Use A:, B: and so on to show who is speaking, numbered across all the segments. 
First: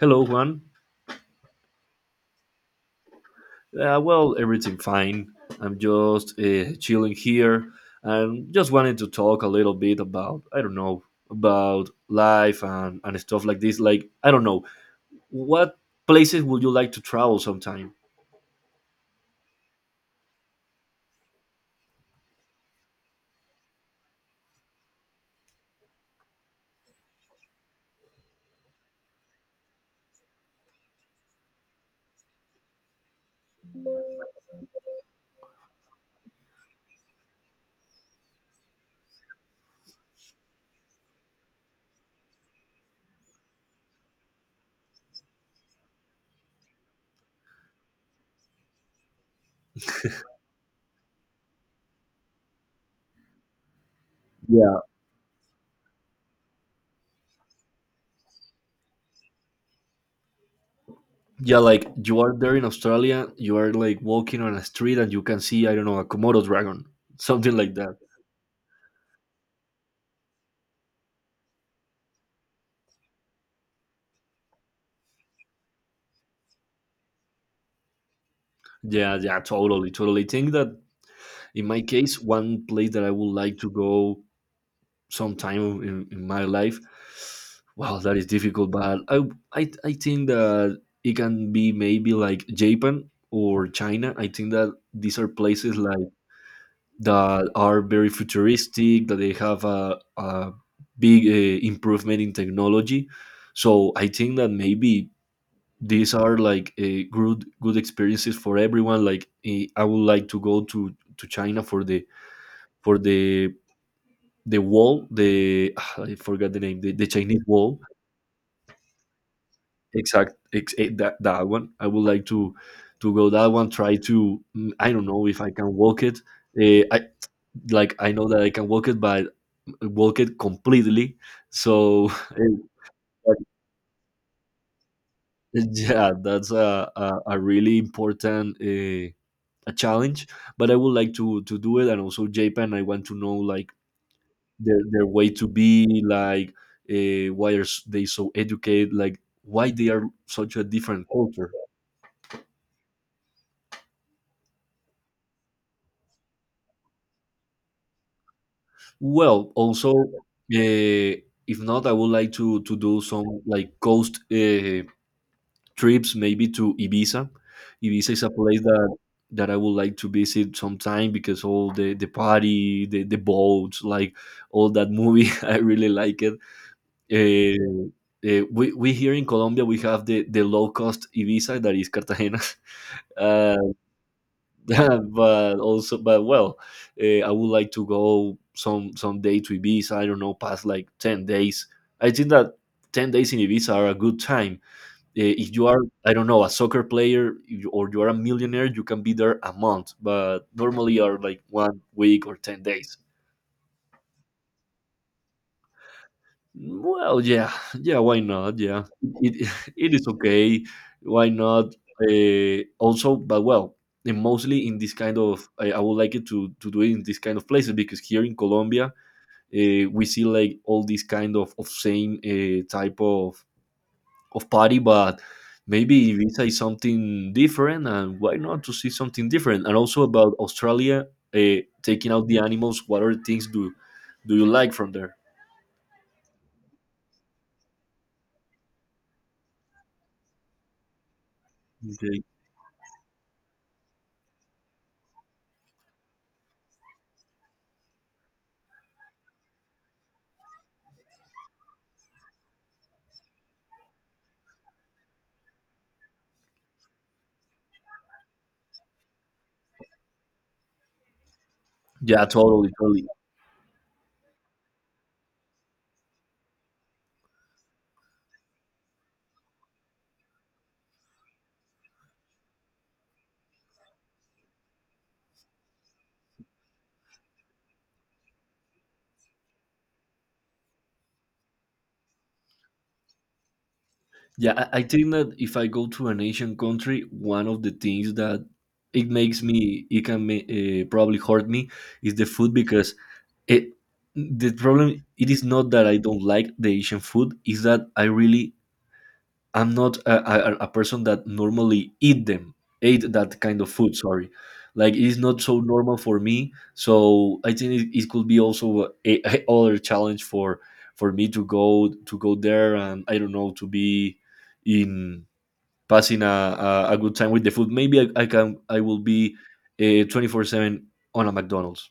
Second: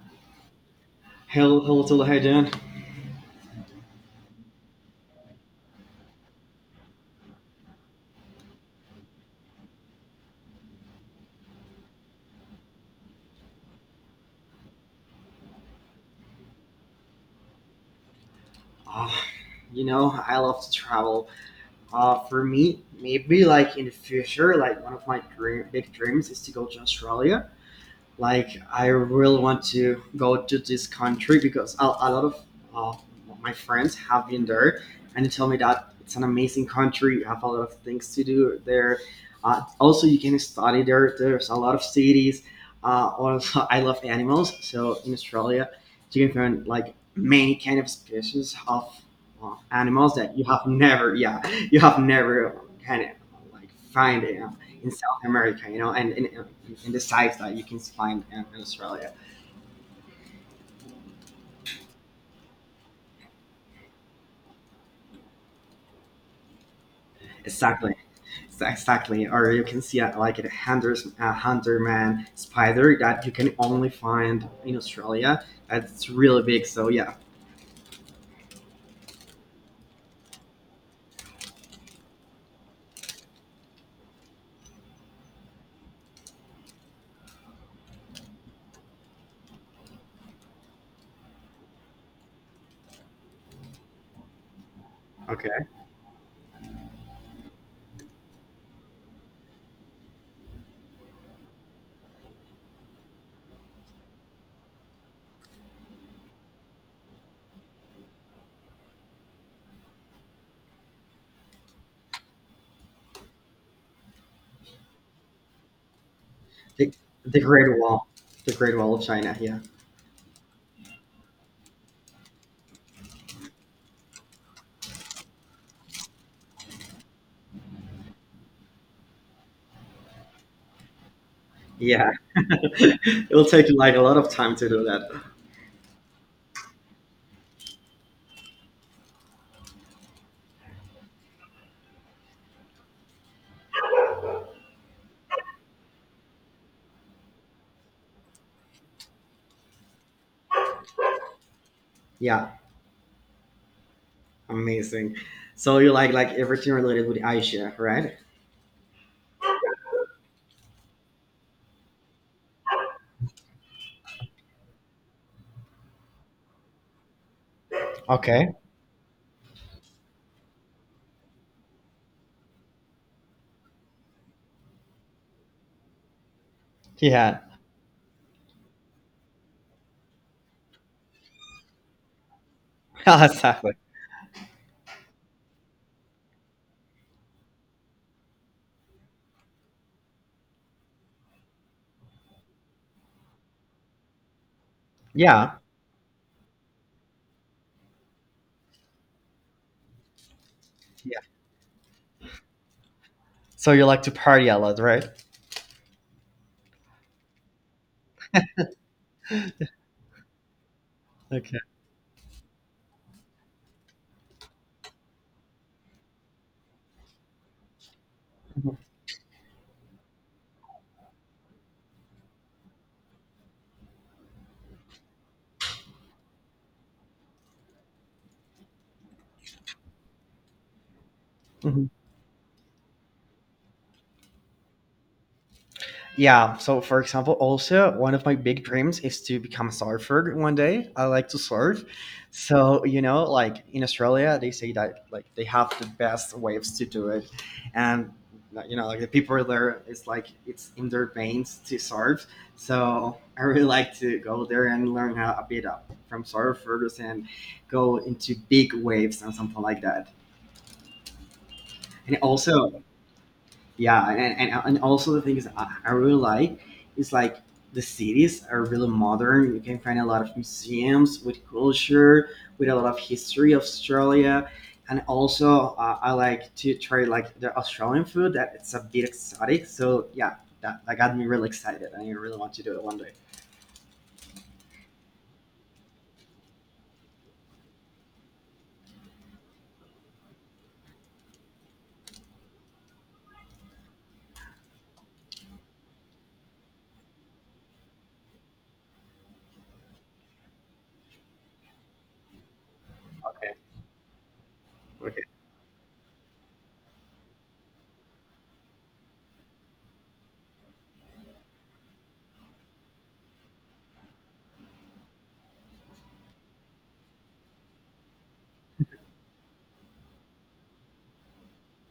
A: Hello, Juan.
B: Hello, hello, hello, hi, Dan. Doing?
A: Well, everything fine. I'm just chilling here and just wanted to talk a little bit about, I don't know, about life and stuff like this. Like, I don't know, what places would you like to travel sometime?
B: Uh, you know, I love to travel. For me, maybe like in the future, like one of my big dreams is to go to Australia. Like I really want to go to this country because a lot of uh, my friends have been there, and they tell me that it's an amazing country. You have a lot of things to do there. Also, you can study there. There's a lot of cities. Also, I love animals, so in Australia, you can find like many kind of species of animals that you have never, you have never kind of like find it
A: Yeah.
B: in South America, you know, and and the size that you can find in Australia.
A: Yeah, like you are there in Australia, you are like walking on a street and you can see, I don't know, a Komodo dragon, something like
B: Exactly,
A: that.
B: exactly. Or you can see like a hunterman spider that you can only find in Australia. That's really big. So yeah,
A: Yeah, yeah, totally, totally. Think that in my case, one place that I would like to go some time in my life, wow, that is difficult, but I think that it can be maybe like japan or china. I think that these are
B: okay.
A: places like that are very futuristic, that they have a big improvement in technology, so I think that maybe these are like a good experiences for everyone. Like I would like to go to china for the for the wall, the I forgot the name, the,
B: The,
A: the
B: the
A: Chinese wall.
B: Great Wall, the Great Wall of China. Yeah,
A: That that one. I would like to go that one. Try to I don't know if I can walk it. I, like, I know that I can walk it, but walk it completely. So
B: yeah.
A: eh, but,
B: It'll take you like a lot of time to do that.
A: yeah, that's a really important. A challenge, but I would like to do it. And also japan, I want to know like their way to be, like why are they so educated, like why they are such a different culture.
B: Yeah, amazing. So you like everything related with Asia, right?
A: Well, also, if not, I would like to do some like coast trips, maybe to Ibiza. Ibiza is a
B: Okay.
A: place that that I would like to visit sometime because all the party, the boats, like all that movie, I really like it.
B: Yeah.
A: Uh, we here in Colombia we have the low cost Ibiza that is Cartagena. uh,
B: exactly.
A: but also, but well, I would like to go some day to ibiza. I don't know, past like 10 days. I think that 10 days in ibiza are a good time. If
B: Yeah.
A: you are, I don't know, a soccer player, if or you are a millionaire, you can be there a month, but normally are like 1 week or 10 days.
B: So you like to party a lot, right?
A: Well, yeah, yeah. Why not? Yeah, it it is okay. Why
B: Okay.
A: not? Also, but well, and mostly in this kind of, I would like it to do it in this kind of places, because here in
B: Mhm.
A: Colombia, we see like all these kind of same type of party, but maybe Ibiza is something different, and why not to see something different? And also about Australia,
B: Mhm.
A: taking out the animals. What other things do do you like from there?
B: Yeah. So for example, also one of my big dreams is to become a surfer one day. I like to surf.
A: Okay.
B: So, you know, like in Australia, they say that like they have the best waves to do it. And like, you know, like the people there, it's like it's in their veins to surf. So I really like to go there and learn how a bit up from surfers and go into big waves and something like that. And
A: Yeah, totally,
B: also
A: totally.
B: yeah, and also the thing is I really like is like the cities are really modern. You can find a lot of museums with culture, with a lot of history of Australia. And also I like to try like the Australian food that it's a bit exotic. So yeah, that got me really excited, and I really want to do it one day.
A: Yeah, I think that if I go to an Asian country, one of the things that it makes me, it can probably hurt me, is the food. Because it, the problem it is not that I don't like the Asian food, is that I really I'm not a person that normally eat them, ate that
B: Okay.
A: kind of food. Sorry, like it is
B: Okay.
A: not so normal for me. So I think it, it could be also a other challenge for me to go there, and I don't know, to be in passing a good time with the food. Maybe I can I will be 24/7 on a McDonald's.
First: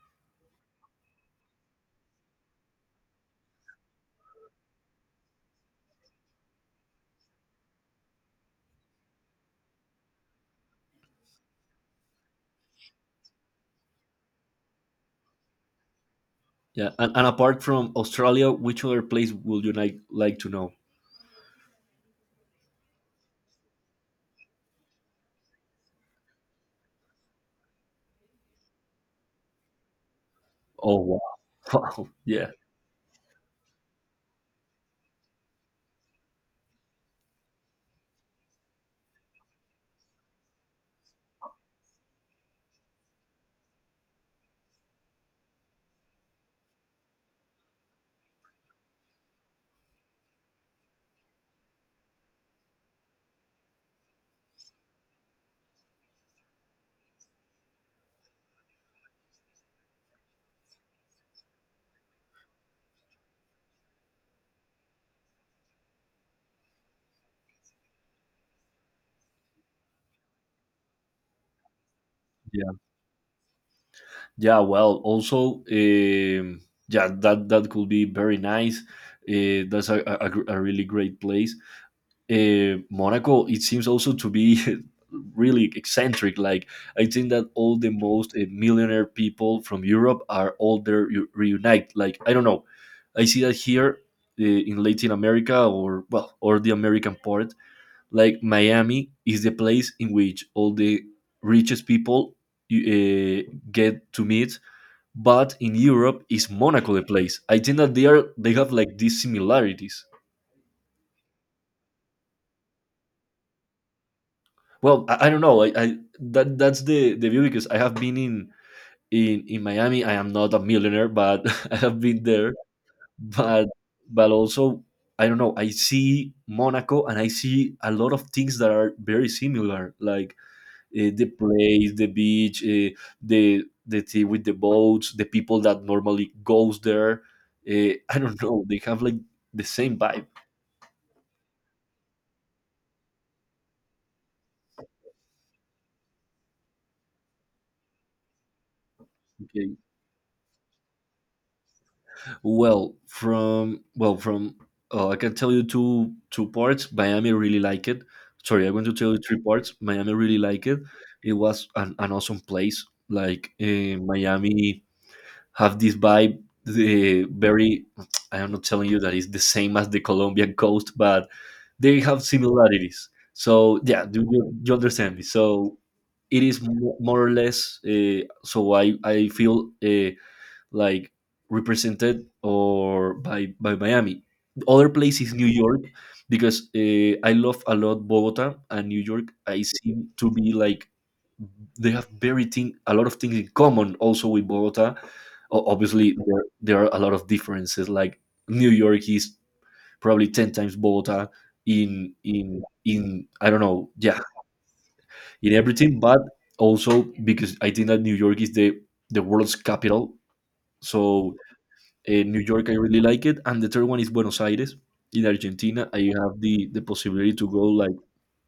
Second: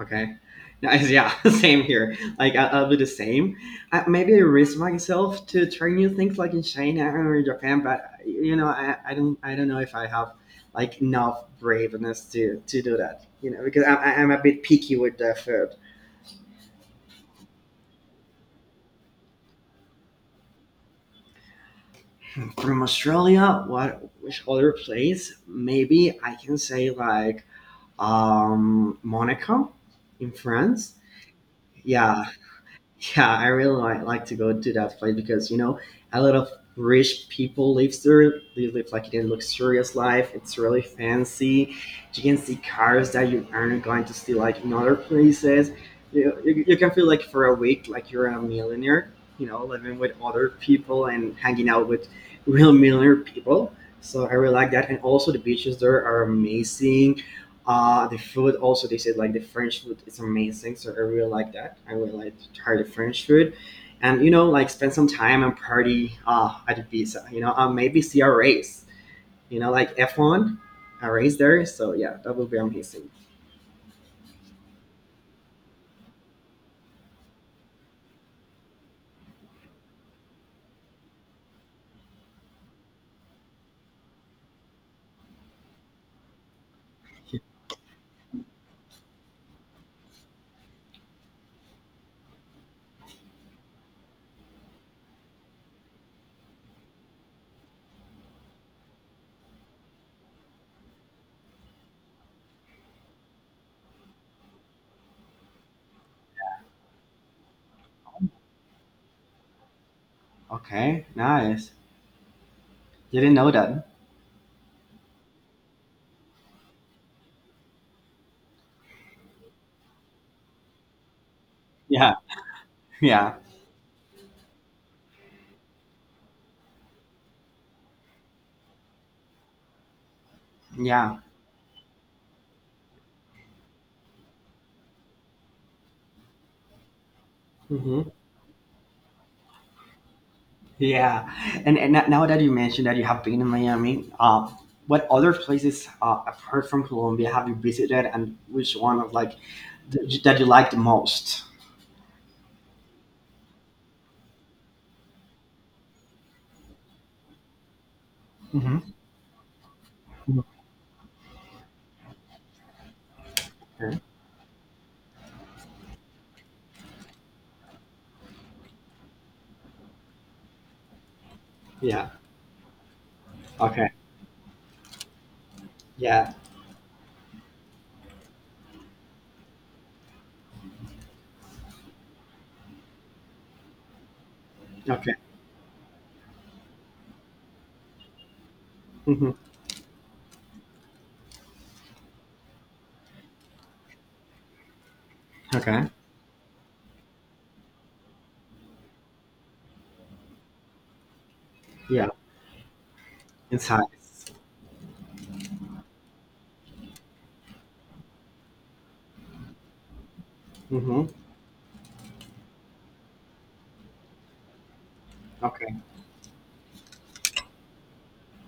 B: Okay. Nice. Yeah. Same here. Like I'll do the same. I, maybe I risk myself to try new things like in China or Japan, but you know, I don't know if I have like enough braveness to do that. You know, because I'm a bit picky with the food.
A: Yeah, and apart from Australia, which other place would you like to know?
B: From Australia, what which other place? Maybe I can say like Monaco in France.
A: Oh, wow,
B: Yeah,
A: yeah,
B: yeah, I really like to go to that place because you know a lot of rich people live there. They live like in a luxurious life. It's really fancy. You can see cars that you aren't going to see like in other places. You can feel like for a week like you're a millionaire. You know, living with other people and hanging out with real millionaire people. So I really like that. And also the beaches there are amazing. Uh, the food also, they said like the French food is amazing, so I really like that. I really like to try the French food, and you know, like spend some time and party at Ibiza. You know, maybe see a race. You know, like F one, a race there. So yeah, that would be
A: yeah,
B: amazing.
A: yeah. Well, also, yeah, that that could be very nice. That's a really great place. Monaco, it seems also to be really eccentric. Like I think that all the most millionaire people from Europe are all there reunite. Like, I don't know, I see that here in Latin America, or well, or the American part. Like Miami is the place in which all the richest people uh, get to meet. But in Europe, is Monaco the place? I think that they are they have like these similarities.
B: Okay, nice. Didn't know that.
A: Well, I don't know. I that that's the view, because I have been in in Miami. I am not a millionaire, but I have
B: Yeah,
A: been there.
B: yeah,
A: But but also I don't know. I see Monaco and I see a lot of things that are very similar, like
B: yeah.
A: the place, the beach, the tea with the boats, the people that normally goes there.
B: Hmm.
A: I don't know. They have like the same vibe.
B: Yeah, and, now that you mentioned that you have been in Miami, what other places apart from Colombia have you visited, and which one of like
A: Okay?
B: that you like the most?
A: Well, from I can tell you two parts. Miami really like it. Sorry, I'm going to
B: Hmm.
A: tell you three parts. Miami really like it. It was an awesome place. Like Miami have this vibe. The very I am not telling you that it's the same as the Colombian coast, but they
B: Yeah.
A: have similarities. So,
B: Okay.
A: yeah, do you, you understand me? So
B: Yeah.
A: it is more or less. So I feel. Like, represented or by Miami. Other
B: Okay.
A: place is New York, because I love a lot Bogota and New
B: Hmm.
A: York. I seem to be like they have very thing a lot of things in common also with Bogota.
B: Okay.
A: Obviously, there are a lot of differences. Like New York is probably 10 times Bogota
B: Yeah.
A: in, I don't know, yeah,
B: Insights.
A: in everything. But also because I think that New York is the world's capital,
B: Hmm.
A: so New York, I really like it. And the third one is Buenos Aires in
B: Okay.
A: Argentina. I have the possibility to go, like,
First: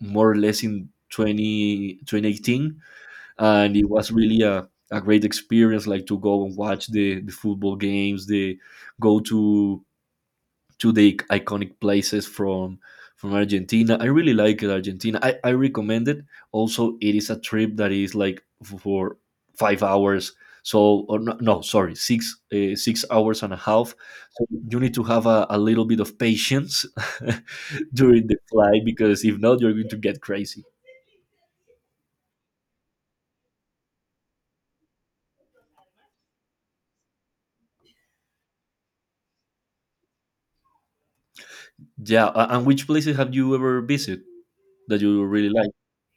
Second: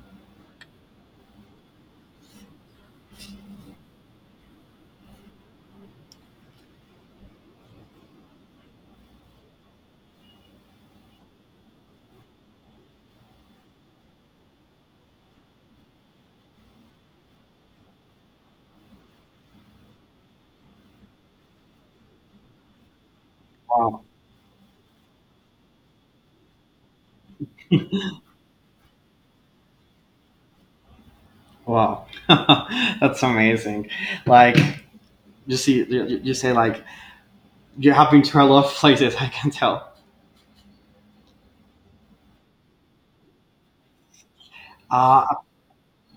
A: more or less in 20 2018, and it was really a great experience. Like, to go and watch the football games, the go to the iconic places from Argentina. I really like it, Argentina. I recommend it. Also, it is a trip that is like for 5 hours. So, or no, no, sorry, six 6 hours and a half.
B: Wow.
A: So you need to have a little bit of patience during the flight, because if not, you're going to get crazy.
B: Wow. That's amazing. Like you see, you say like you have been to a lot of places. I can tell.
A: Yeah, and which places have you ever visited that you
B: Uh,
A: really like?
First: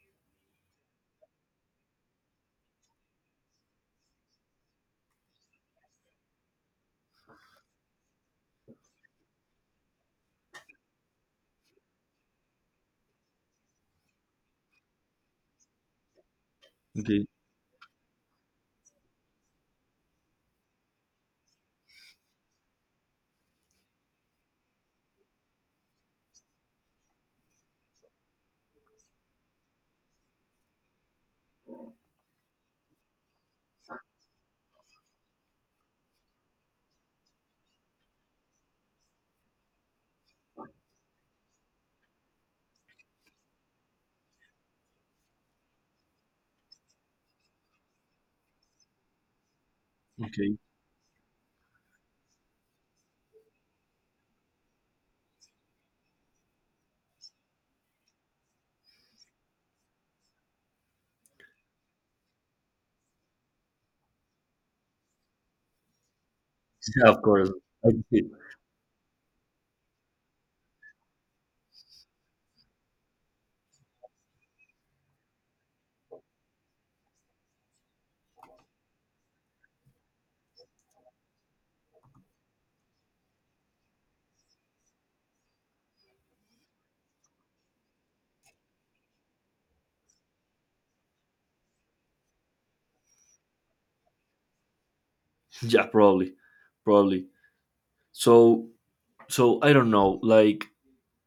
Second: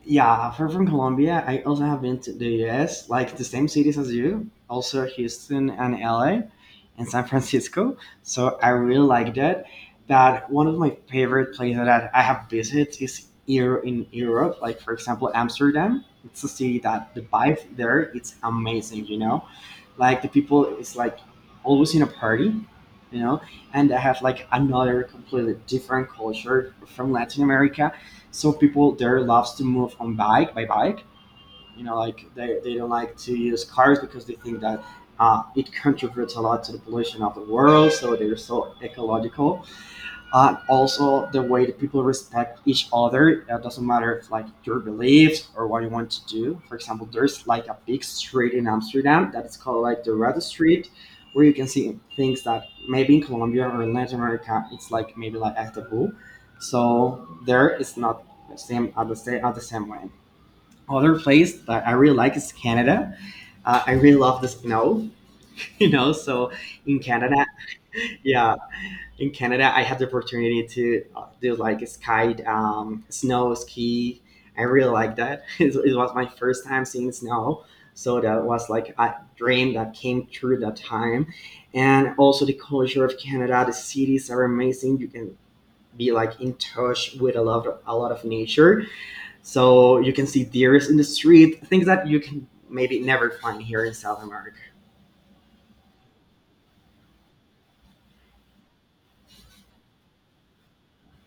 B: Yeah, for from Colombia, I also have been to the US, like the same cities as you, also Houston and LA and San Francisco. So I really like that. That one of my favorite places that I have visited is here in Europe, like for example Amsterdam. It's a city that the
A: Okay,
B: vibe there it's amazing, you know. Like the people is like always in a party, you know, and I have like another completely different culture from Latin America, so people there loves to move on bike by bike. You know, like they don't like to use cars because they think that it contributes a lot to the pollution of the world. So they're so ecological, and also the way that people respect each other. It doesn't matter if like your beliefs or what you want to do. For example, there's like a big street in Amsterdam that is called like the Red
A: okay,
B: Street, where you can see things that maybe in Colombia or in Latin America it's like maybe like a taboo. So there it's not the same at the same at the same way. Other place that I really like is Canada. I really love the snow, you know. So in
A: yeah, of
B: Canada,
A: course. Okay.
B: yeah, in Canada, I had the opportunity to do like a sky, snow ski. I really like that. It was my first time seeing snow, so that was like a dream that came true that time. And also the culture of Canada, the cities are amazing. You can be like in touch with a lot a lot of nature, so you can see deers in the street, things that you can maybe never find here in South America.
A: Yeah, probably, probably. So, so I don't know, like,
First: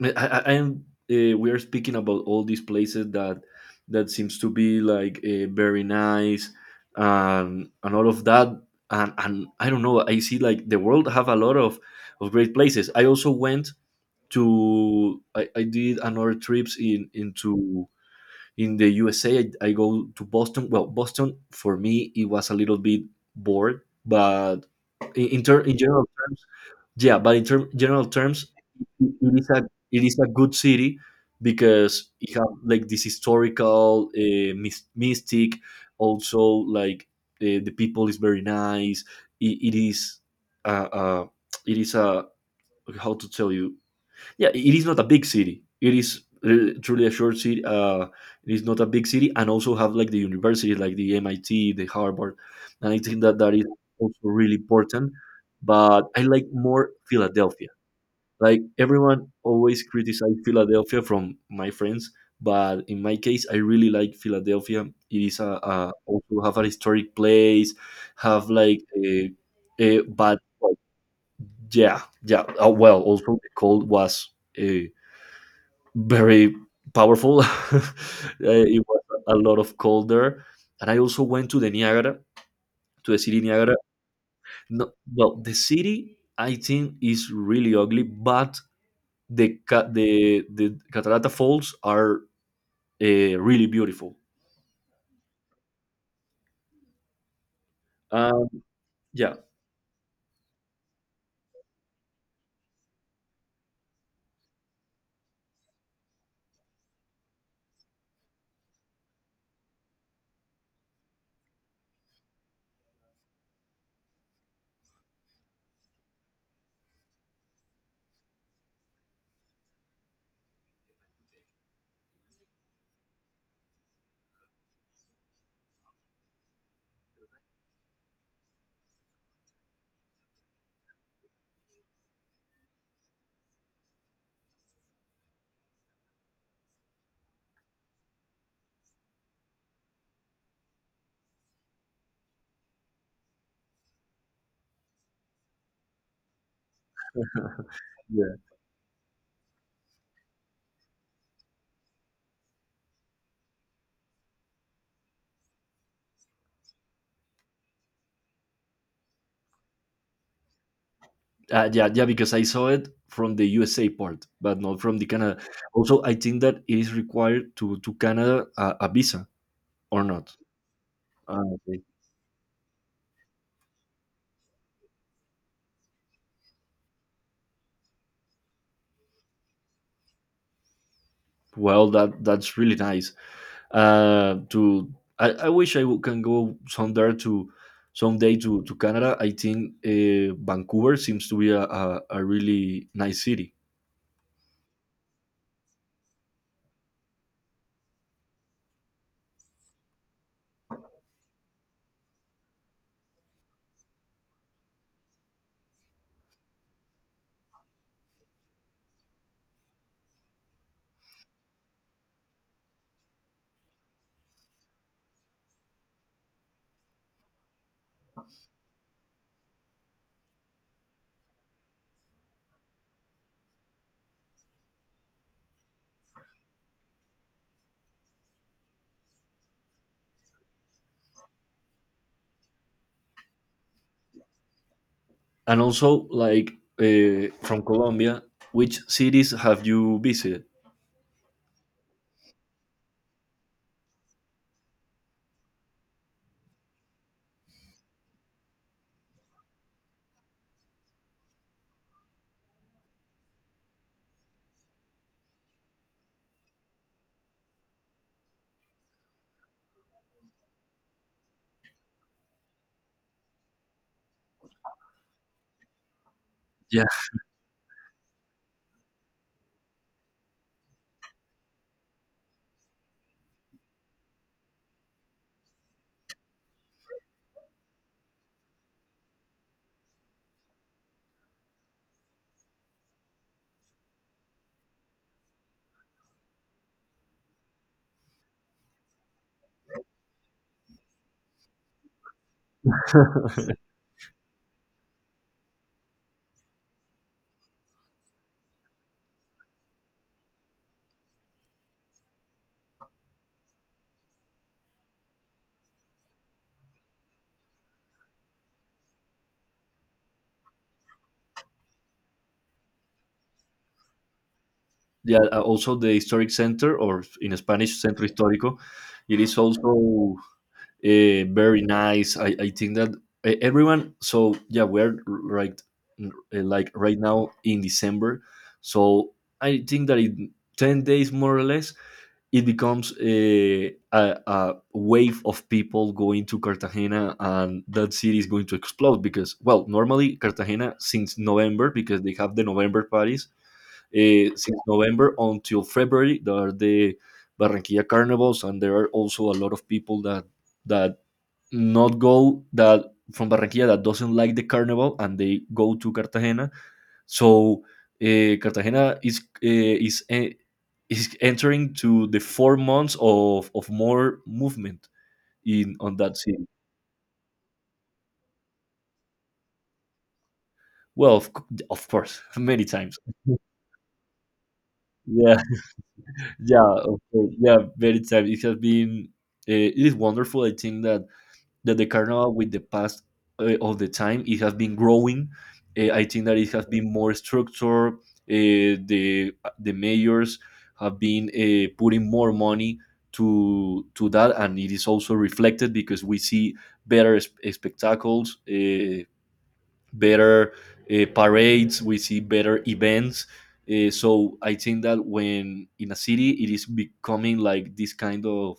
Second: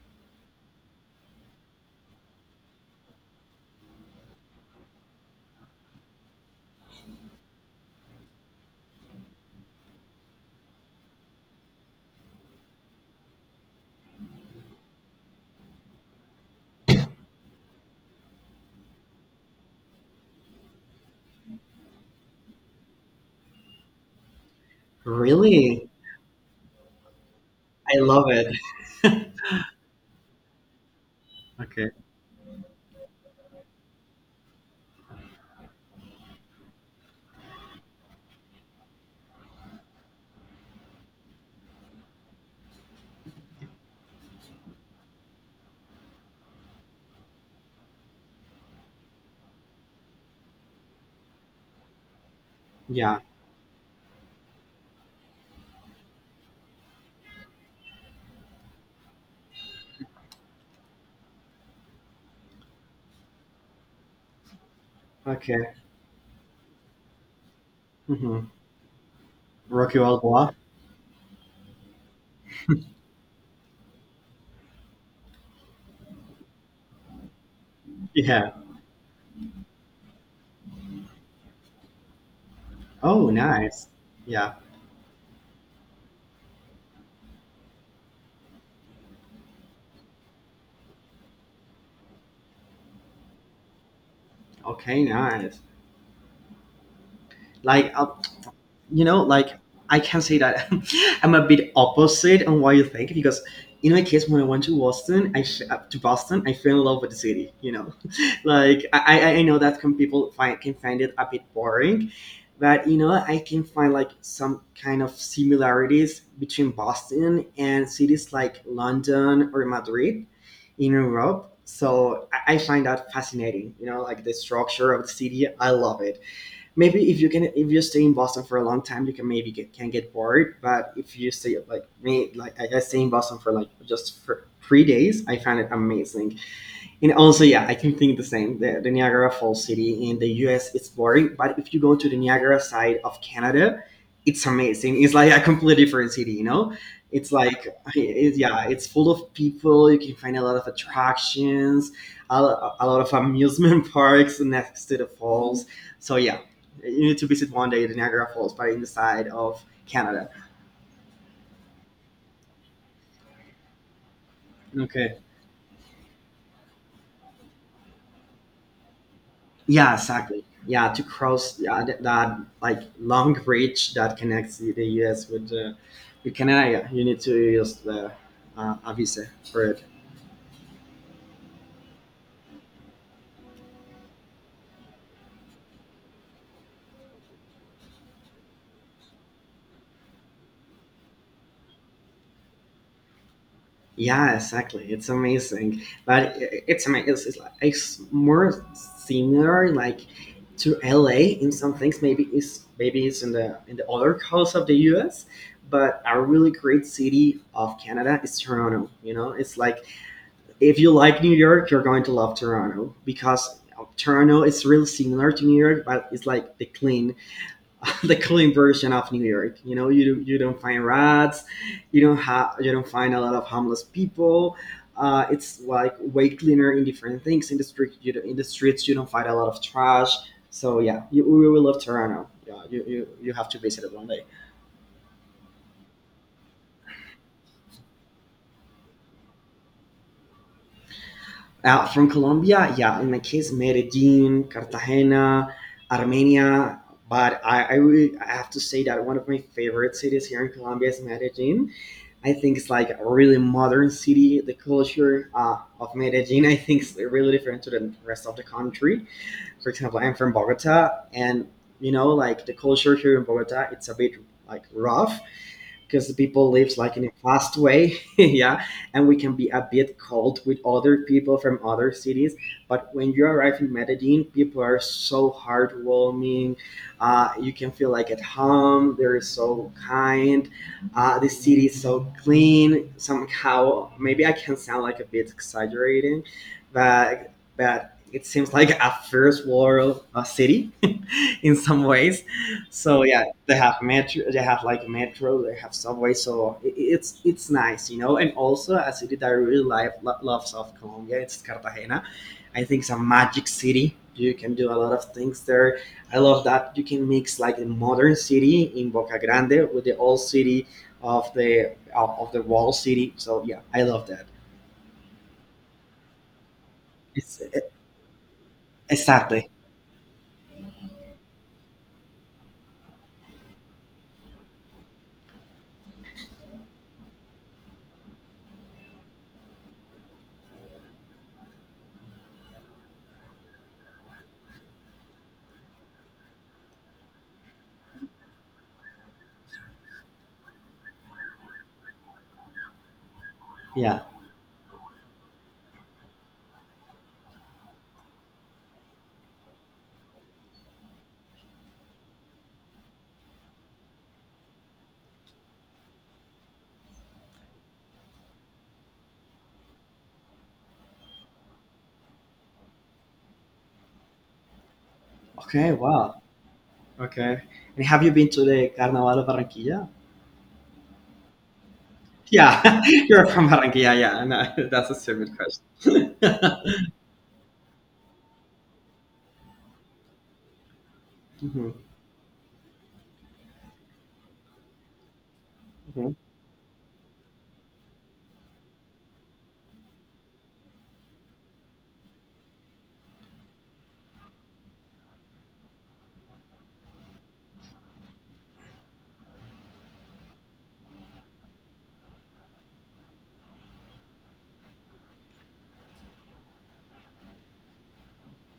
A: i, I'm we are speaking about all these places that that seems to be like very nice, and all of that, and I don't know, I see like the world have a lot of great places. I also went to I did another trips in into in the usa. I go to boston. Well, boston for me it was a little bit bored, but in in
B: Really,
A: general terms, yeah, but in
B: I
A: general
B: love
A: terms,
B: it.
A: it is a it is a good city,
B: Okay.
A: because it have like this historical mystic. Also, like, the people is very nice. It is uh it is a, how to tell you, yeah, it is not a big city. It is truly a short city. It is not a big city, and also have like the universities, like the mit, the harvard. And I
B: Yeah.
A: think that that is also really important. But I like more philadelphia. Like, everyone always criticize philadelphia from my friends, but in my case I really like philadelphia. It is
B: Okay.
A: a also have a historic place. Have
B: Mhm.
A: like
B: Rocky
A: a, but
B: Balboa.
A: yeah, yeah, well, also the cold was uh, very powerful.
B: Yeah.
A: It was a lot of cold there. And I also went to the Niagara, to the
B: Oh,
A: city Niagara.
B: nice. Yeah.
A: No, well, the city I think is really ugly, but the the Catarata Falls are really beautiful.
B: Okay, nice. Like,
A: Um,
B: you know,
A: yeah,
B: like I can say that I'm a bit opposite on what you think because in my case, when I went to Boston, to Boston, I fell in love with the city. You know, like I I know that some people find can find it a bit boring, but you know I can find like some kind of similarities between Boston and cities like London or Madrid in Europe. So I find that fascinating. You know, like the structure of the city, I love it. Maybe if you stay in Boston for a long time, you can maybe can get bored. But if you stay like me, like I stay in Boston for like just for 3 days, I found it amazing. And also, yeah, I can think the same. The Niagara Falls City in the US is boring, but if you go to the Niagara side of Canada, it's amazing. It's like a completely different city, you know? It's like,
A: yeah,
B: yeah, it's full of people. You can find a lot of attractions, a lot of amusement parks next to the falls. So, yeah, you need to visit one day the Niagara Falls, but in the side of Canada.
A: yeah, yeah. Because I saw it from the USA part, but not from the
B: Okay.
A: Canada. Also, I think that it is required to Canada a visa
B: Yeah,
A: or not.
B: exactly. Yeah, to
A: Uh,
B: cross yeah, that like long bridge that connects the US with Canada. Yeah, you need to use the a visa for it.
A: well, that that's really nice. To I wish I can go somewhere to someday to Canada. I think Vancouver seems to be a really nice city.
B: Yeah, exactly. It's amazing, but it's amazing. It's more similar like to LA in some things. Maybe it's in the other coast of the US, but a really great city of Canada is Toronto. You know, it's like if you like New York, you're going to love Toronto because Toronto is really similar to New York, but it's like the clean, the clean version of New York. You know, you don't find rats, you don't find a lot of homeless people. It's like way cleaner in different things in the street. You don't, in the streets you don't find a lot of trash. So yeah, we will love Toronto. Yeah, you you have to visit it one day.
A: And also, like, from Colombia, which cities have you visited?
B: From Colombia, yeah, in my case, Medellin, Cartagena, Armenia. But I really I have to say that one of my favorite cities here in Colombia is Medellin. I think it's like a really modern city. The culture of Medellin, I think, is really different to the rest of the country. For example, I'm from Bogota, and like the culture here in Bogota, it's a bit like rough because people lives
A: Yeah.
B: like in a fast way yeah and we can be a bit cold with other people from other cities. But when you arrive in Medellin, people are so heartwarming. You can feel like at home. They're so kind. The city is so clean somehow. Maybe I can sound like a bit exaggerating, but it seems like a first world city in some ways. So yeah, they have metro, they have like metro, they have subway. So it's nice. And also a city that I really like, love South Colombia. It's Cartagena. I think it's a magic city. You can do a lot of things there. I love that you can mix like the modern city in Boca Grande with the old city of the wall city. So yeah, I love that.
A: Yeah, also the historic center, or in
B: It's e,
A: Spanish, Centro Histórico. It is
B: exactly.
A: also very nice. I think that everyone. So yeah, we're right uh, like right now in December. So I think that in 10 days more or less, it becomes a wave of people going to Cartagena, and that city is going to explode because, well, normally Cartagena since November because they have the November parties.
B: Yeah.
A: Since November until February, there are the Barranquilla carnivals, and there are also a lot of people that that not go that from Barranquilla that doesn't like the carnival and they go to Cartagena. So, Cartagena is is entering to the 4 months of more movement
B: Okay,
A: in on that
B: wow.
A: city.
B: Okay. And have you been to the Carnaval of Barranquilla?
A: Well, of course, many
B: Yeah,
A: times.
B: you're from Barranquilla. Yeah, yeah. No, that's a stupid
A: Yeah,
B: question.
A: yeah, of course. Yeah, very time. It has been. It is wonderful. I think that
B: Mhm,
A: the carnival with the past of the time it has been growing, I
B: mhm.
A: think that it has been more structured. The mayors have been putting more money to that, and it is also reflected because we see better spectacles, better parades, we see better events. So I think that when in a city it is becoming like this kind of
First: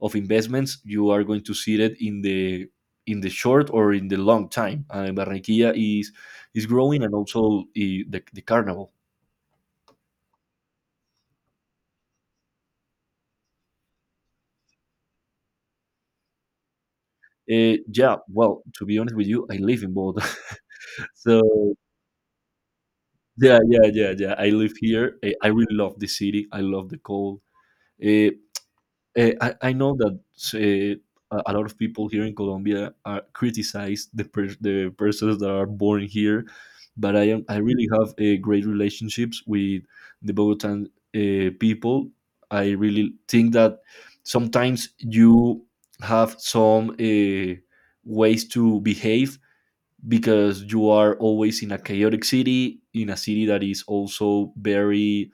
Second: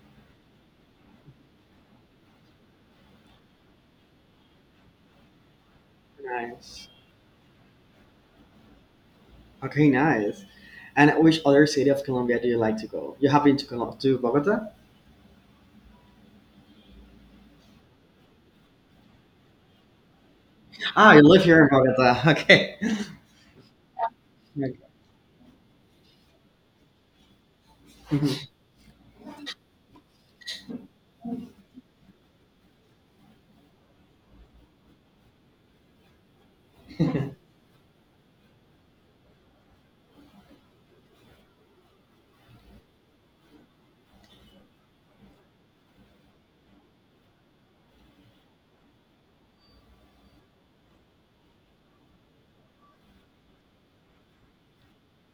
A: investments, you are going to see that in the short or in the long time. Barranquilla is
B: Nice.
A: growing, and also, eh, the carnival.
B: Okay, nice. And which other city of Colombia do you like to go? You have been to to Bogota?
A: Yeah, well, to be honest with you, I live in Bogota,
B: Ah, you live here in
A: so
B: Bogota. Okay.
A: yeah, yeah, yeah, yeah. I live
B: Okay.
A: here. I really love the city. I love the cold.
B: Mhm.
A: Uh, I know that a lot of people here in Colombia are criticize the the persons that are born here, but I really have great relationships with the Bogotan people. I really think that sometimes you have some, ways to behave because you are always in a chaotic city, in a city that is also very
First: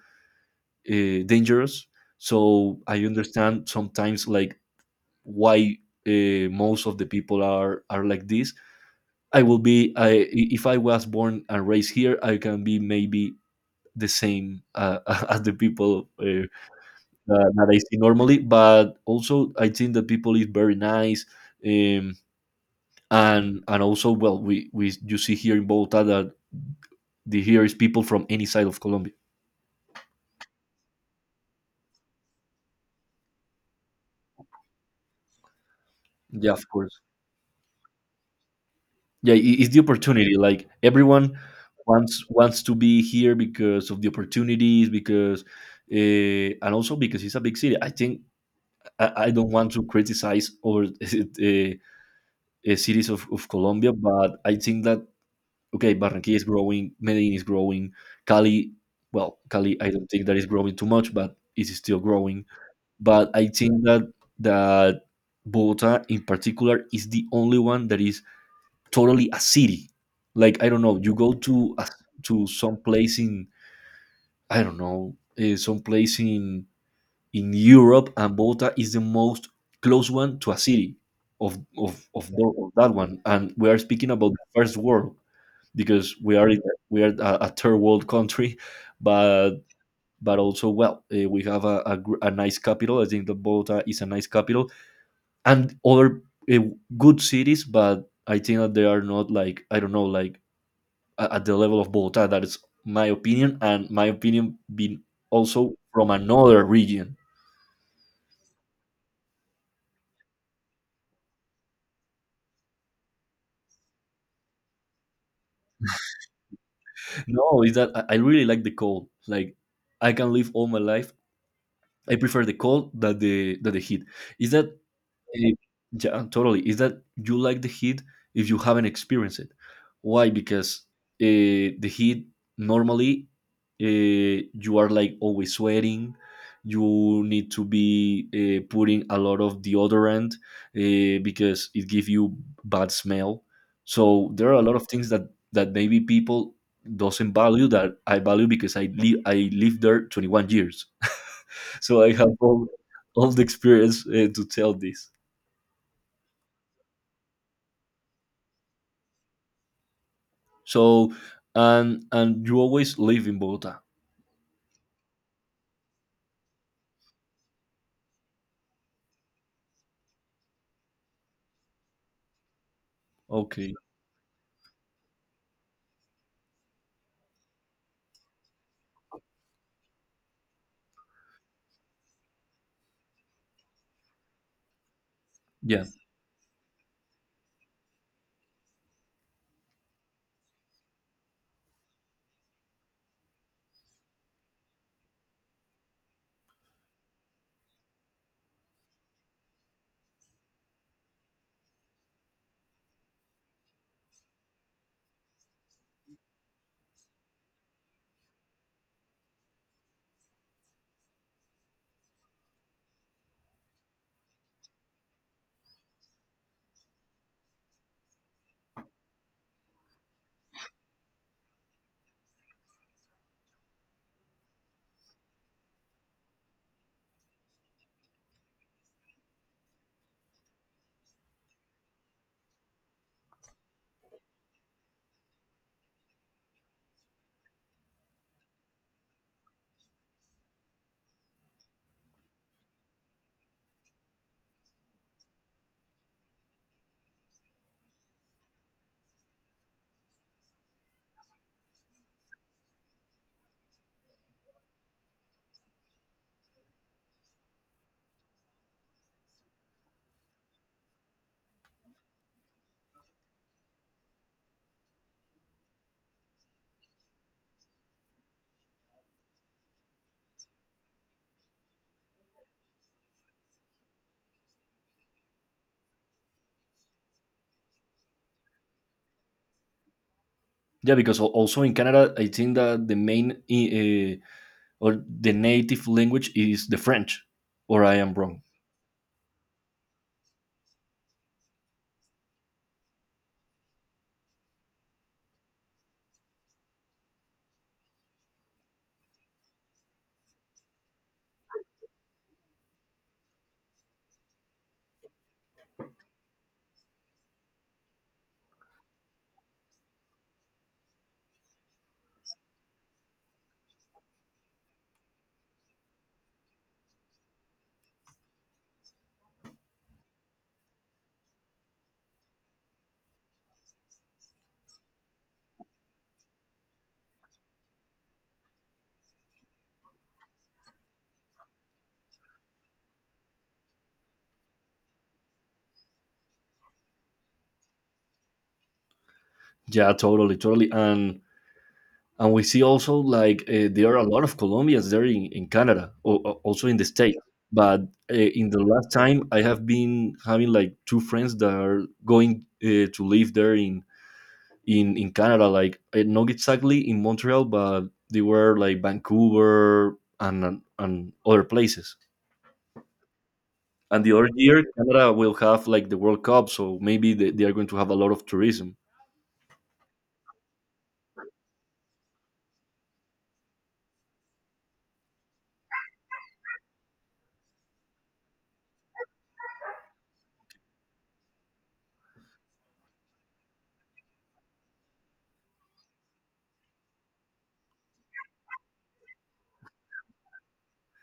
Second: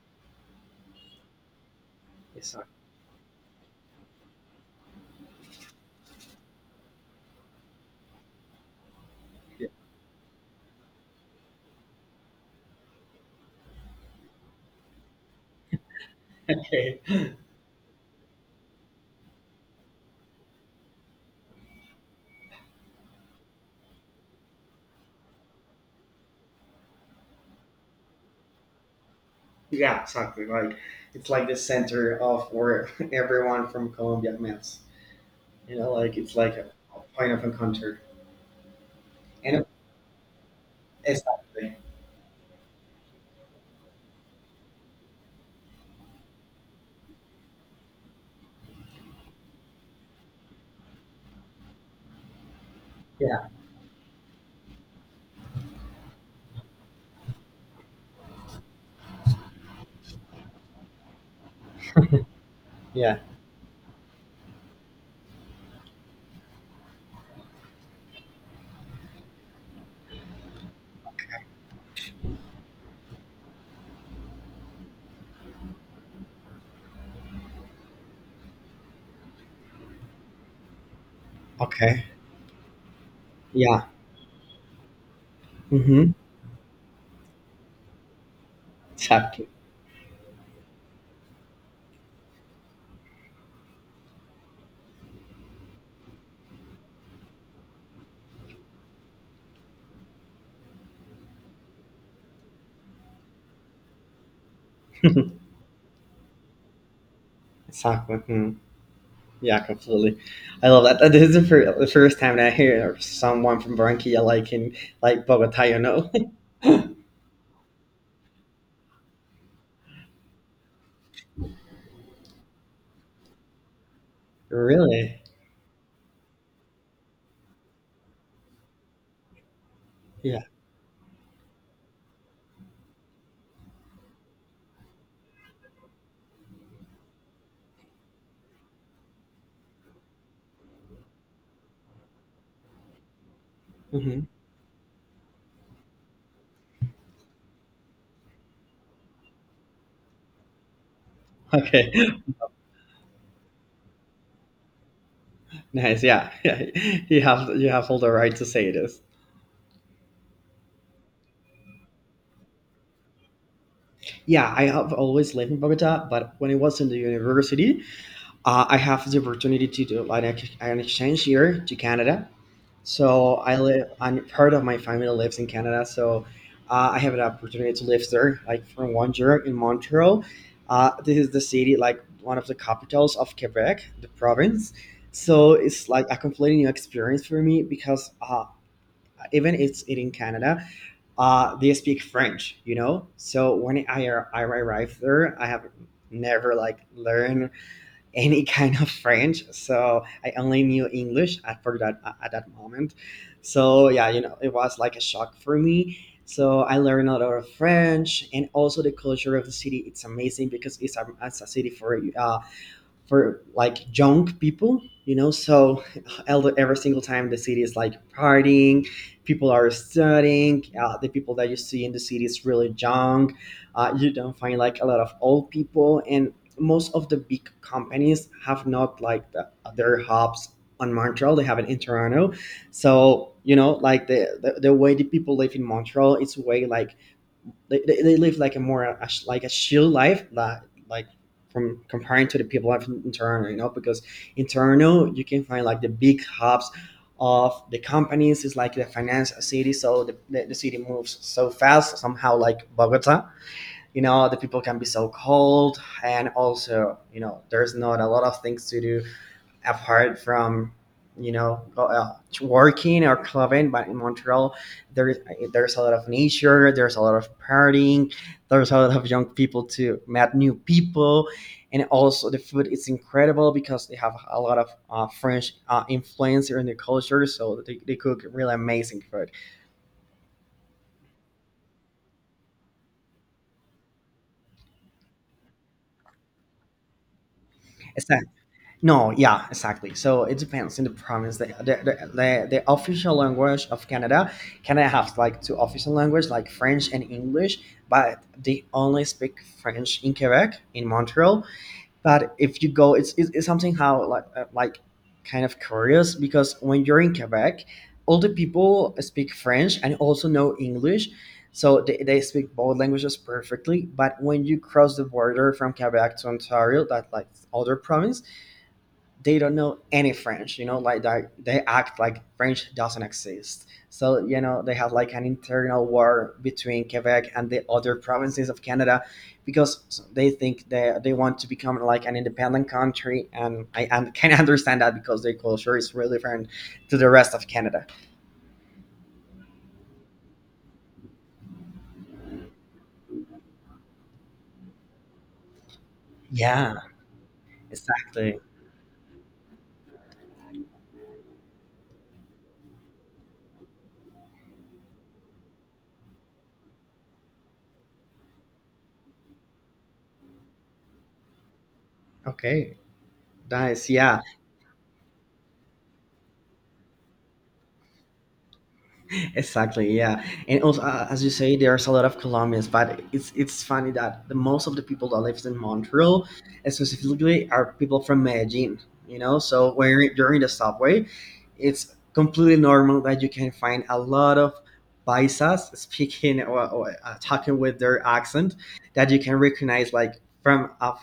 A: dangerous.
B: Exactly.
A: So I understand sometimes, like, why most of the people are like this. I will be I, if I was born and raised here, I can be maybe the same, as the people,
B: Okay.
A: that I see normally, but also I think that people is very nice, um, and also, well, we you see here in Bogota that the here is people from any side of Colombia.
B: Yeah, exactly. Like it's like the center of where everyone from Colombia meets. Like it's
A: Yeah,
B: like
A: of
B: a
A: course.
B: point of encounter.
A: Yeah, I-
B: And it-
A: it's the opportunity, like everyone
B: exactly.
A: wants to be here because of the opportunities, because, and also because it's a big city. I think, I don't want to criticize, or cities of
B: Yeah.
A: Colombia, but I think that, okay, Barranquilla is growing, Medellin is growing, Cali, well, Cali I don't think that is growing too much, but it is still growing.
B: Yeah.
A: But I think that that Bogota in particular is the only one that is totally a city. Like, I don't know, you go to a, to some place in, I don't know, some place in Europe, and Bogota is the most close one to a city of
B: Okay.
A: of that one. And we are
B: Yeah.
A: speaking about the first world,
B: Mm-hmm.
A: because we are in, we are a third world country,
B: Exactly.
A: but also, well, we have a, a nice capital. I think that Bogota is a nice capital, and other uh, good cities, but I think that they are not like, I don't know, like at the level of Bogota. That is my opinion, and my opinion being also from another region.
B: Exactly. Hmm. Yeah, completely. I love that. This is the the first time that I hear someone from Barranquilla liking like Bogota, you know?
A: No, is that I really like the cold. Like, I can live all my life. I prefer the cold than the heat. Is that,
B: Really?
A: eh, yeah, totally. Is that you like the heat if you haven't experienced it? Why?
B: Yeah.
A: Because, uh, the heat normally, uh, you are, like, always sweating. You need to be, putting a lot of deodorant, because it gives you bad smell.
B: Hmm.
A: So there are a lot of things that maybe people doesn't value, that I value, because I lived there 21 years,
B: Okay.
A: so I have all the experience, to tell this.
B: Nice. Yeah. Yeah. You have all the right to say this.
A: So, and you always live in Bogota.
B: Yeah, I have always lived in Bogota, but when I was in the university, I have the opportunity to do like an exchange year to Canada. So I
A: Okay.
B: live, and part of my family lives in Canada. So I have an opportunity to live there, like for 1 year in Montreal. This is the city, like one of the capitals of Quebec, the province. So
A: Yeah.
B: it's like a completely new experience for me because even it's it in Canada, they speak French. So when I arrived there, I have never like learned any kind of French, so I only knew English at for that at that moment. So yeah, it was like a shock for me. So I learned a lot of French, and also the culture of the city. It's amazing because it's a city for like young people so every single time the city is like partying. People are studying. The people that you see in the city is really young. You don't find like a lot of old people, and most of the big companies have not like their hubs on Montreal. They have it in Toronto. So like the way the people live in Montreal, it's way like they live like a more like a chill life that like from comparing to the people life in Toronto, because in Toronto you can find like the big hubs of the companies. It's like the finance city. So the city moves so fast somehow like Bogota. The people can be so cold. And also, there's not a lot of things to do apart from you know go- uh, working or clubbing. But in Montreal there is there's a lot of nature. There's a lot of partying. There's a lot of young people to met new people. And also the food is incredible because they have a lot of French influence in the culture. So they cook really amazing food.
A: Yeah, because also in Canada, I think that the main, or the native language is the French, or I am wrong.
B: No, yeah, exactly. So it depends in the province. The official language of Canada, Canada has like two official languages, like French and English, but they only speak French in Quebec, in Montreal. But if you go, it's something how like kind of curious because when you're in Quebec, all the people speak French and also know English. So they speak both languages perfectly. But when you cross the border from Quebec to Ontario, that like other province, they don't know any French, like they act like French doesn't exist. So, they have like an internal war between Quebec and the other provinces of Canada because they think they want to become like an independent country. And I and can understand that because their culture is really different to the rest of Canada.
A: Yeah, totally, totally. And we see also, like, there are a lot of Colombians there in Canada, or, also
B: Yeah,
A: in the States. But,
B: exactly.
A: in the last time, I have been having like two friends that are going, to live there in Canada. Like, eh, not exactly in Montreal, but they were like Vancouver and other places.
B: Okay, nice.
A: And the
B: Yeah,
A: other year, Canada will have like the World Cup, so maybe they are going to have a lot of tourism.
B: exactly, yeah. And also, as you say, there's a lot of Colombians, but it's funny that the most of the people that lives in Montreal, specifically, are people from Medellin. So when you're in the subway, it's completely normal that you can find a lot of paisas speaking or talking with their accent that you can recognize like from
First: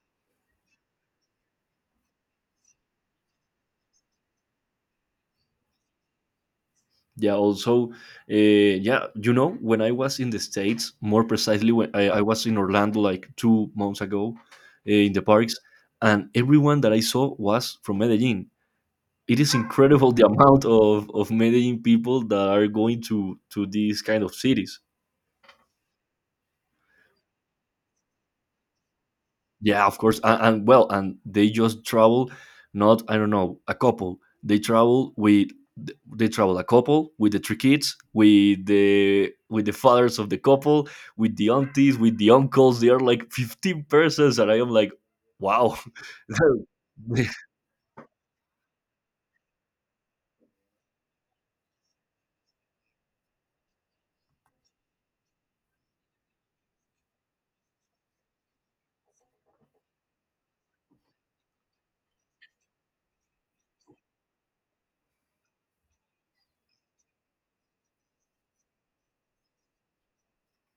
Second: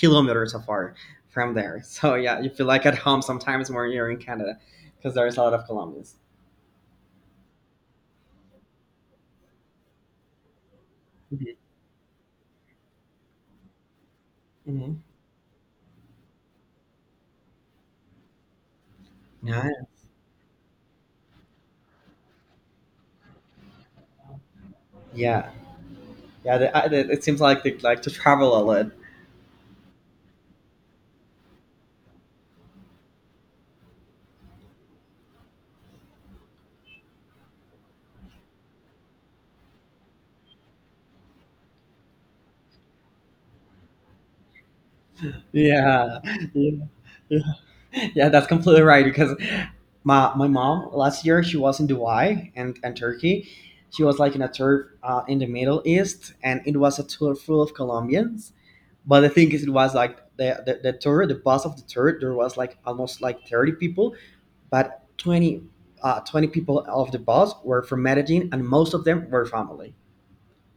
B: kilometers afar from there. So yeah, you feel like at home sometimes when you're in Canada because there's a lot of Colombians.
A: Yeah. Also, yeah, you know, when I was in the states, more
B: Mhm.
A: precisely when I was in Orlando like 2 months ago,
B: Mhm.
A: in the parks, and everyone that I saw was from Medellin. It is
B: Yeah,
A: incredible the amount of Medellin people that are going to these kind of cities.
B: yeah, yeah. It seems like they like to travel a lot.
A: Yeah, of course. And, well, and they just travel, not, I don't know, a couple. They travel with they travel a couple with the three kids, with the fathers of the couple, with the aunties, with the uncles. They are like 15 persons, and I am like, wow.
B: Yeah, yeah,
A: Yeah,
B: yeah. Yeah, that's completely right. Because my mom last year, she was in Dubai and Turkey. She was like in a tour in the Middle East, and it was a tour full of Colombians. But the thing is, it was like the tour, the bus of the tour. There was like almost like 30 people, but 20, 20 people of the bus were from Medellin, and most of them were family.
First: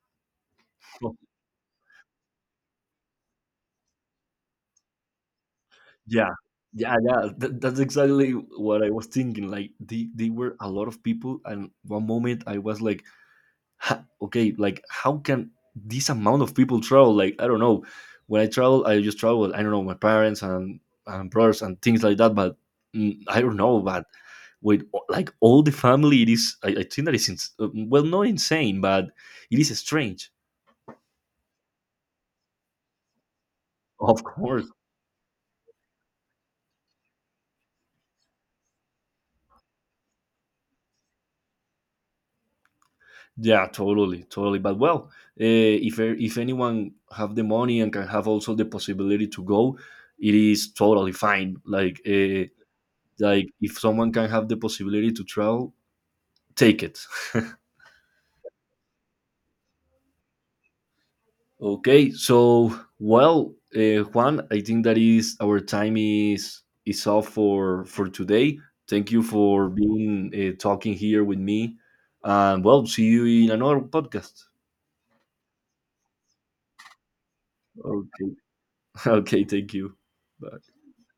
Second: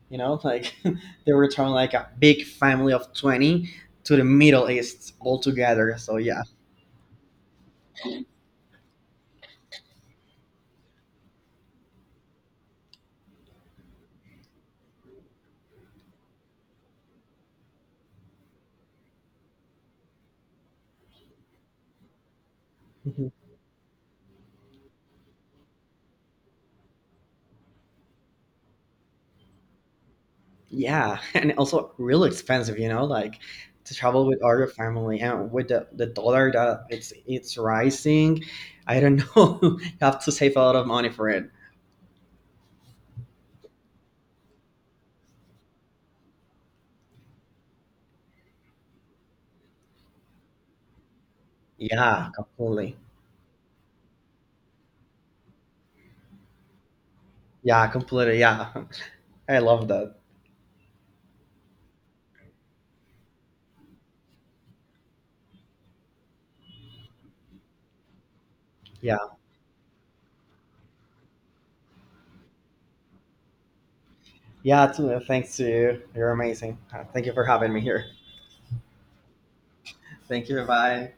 B: Like they were from like a big family of 20 to the Middle East all together. So yeah.
A: yeah, yeah. That's exactly what I was thinking, like, they were a lot of people, and one moment I was like, ha, okay, like, how can this amount of people travel? Like, I don't know. When I travel, I just travel. I don't know my parents and brothers and things like that. But, mm,
B: Mhm.
A: I don't know. But with like all the family, it is. I think that is well, not insane, but it is strange.
B: Yeah, and also real expensive, like to
A: Of
B: travel with all
A: course.
B: your family and with the dollar that it's rising. I don't know. You have to save a lot of money for it.
A: Yeah, totally, totally. But, well, uh, if e, if anyone have the money and can have also the possibility to go, it is totally fine. Like,
B: Yeah, completely.
A: like, if someone can have the possibility to travel, take it.
B: Yeah, completely. Yeah. I love that.
A: Okay, so, well, Juan, I think that is our time, is all for today. Thank you
B: Yeah.
A: for being, talking here with me, and, well, see you in another podcast.
B: Yeah, too. Thanks to you. You're amazing. Thank you for having me here.
A: Okay, okay, thank you.
B: Thank
A: Bye.
B: you. Bye.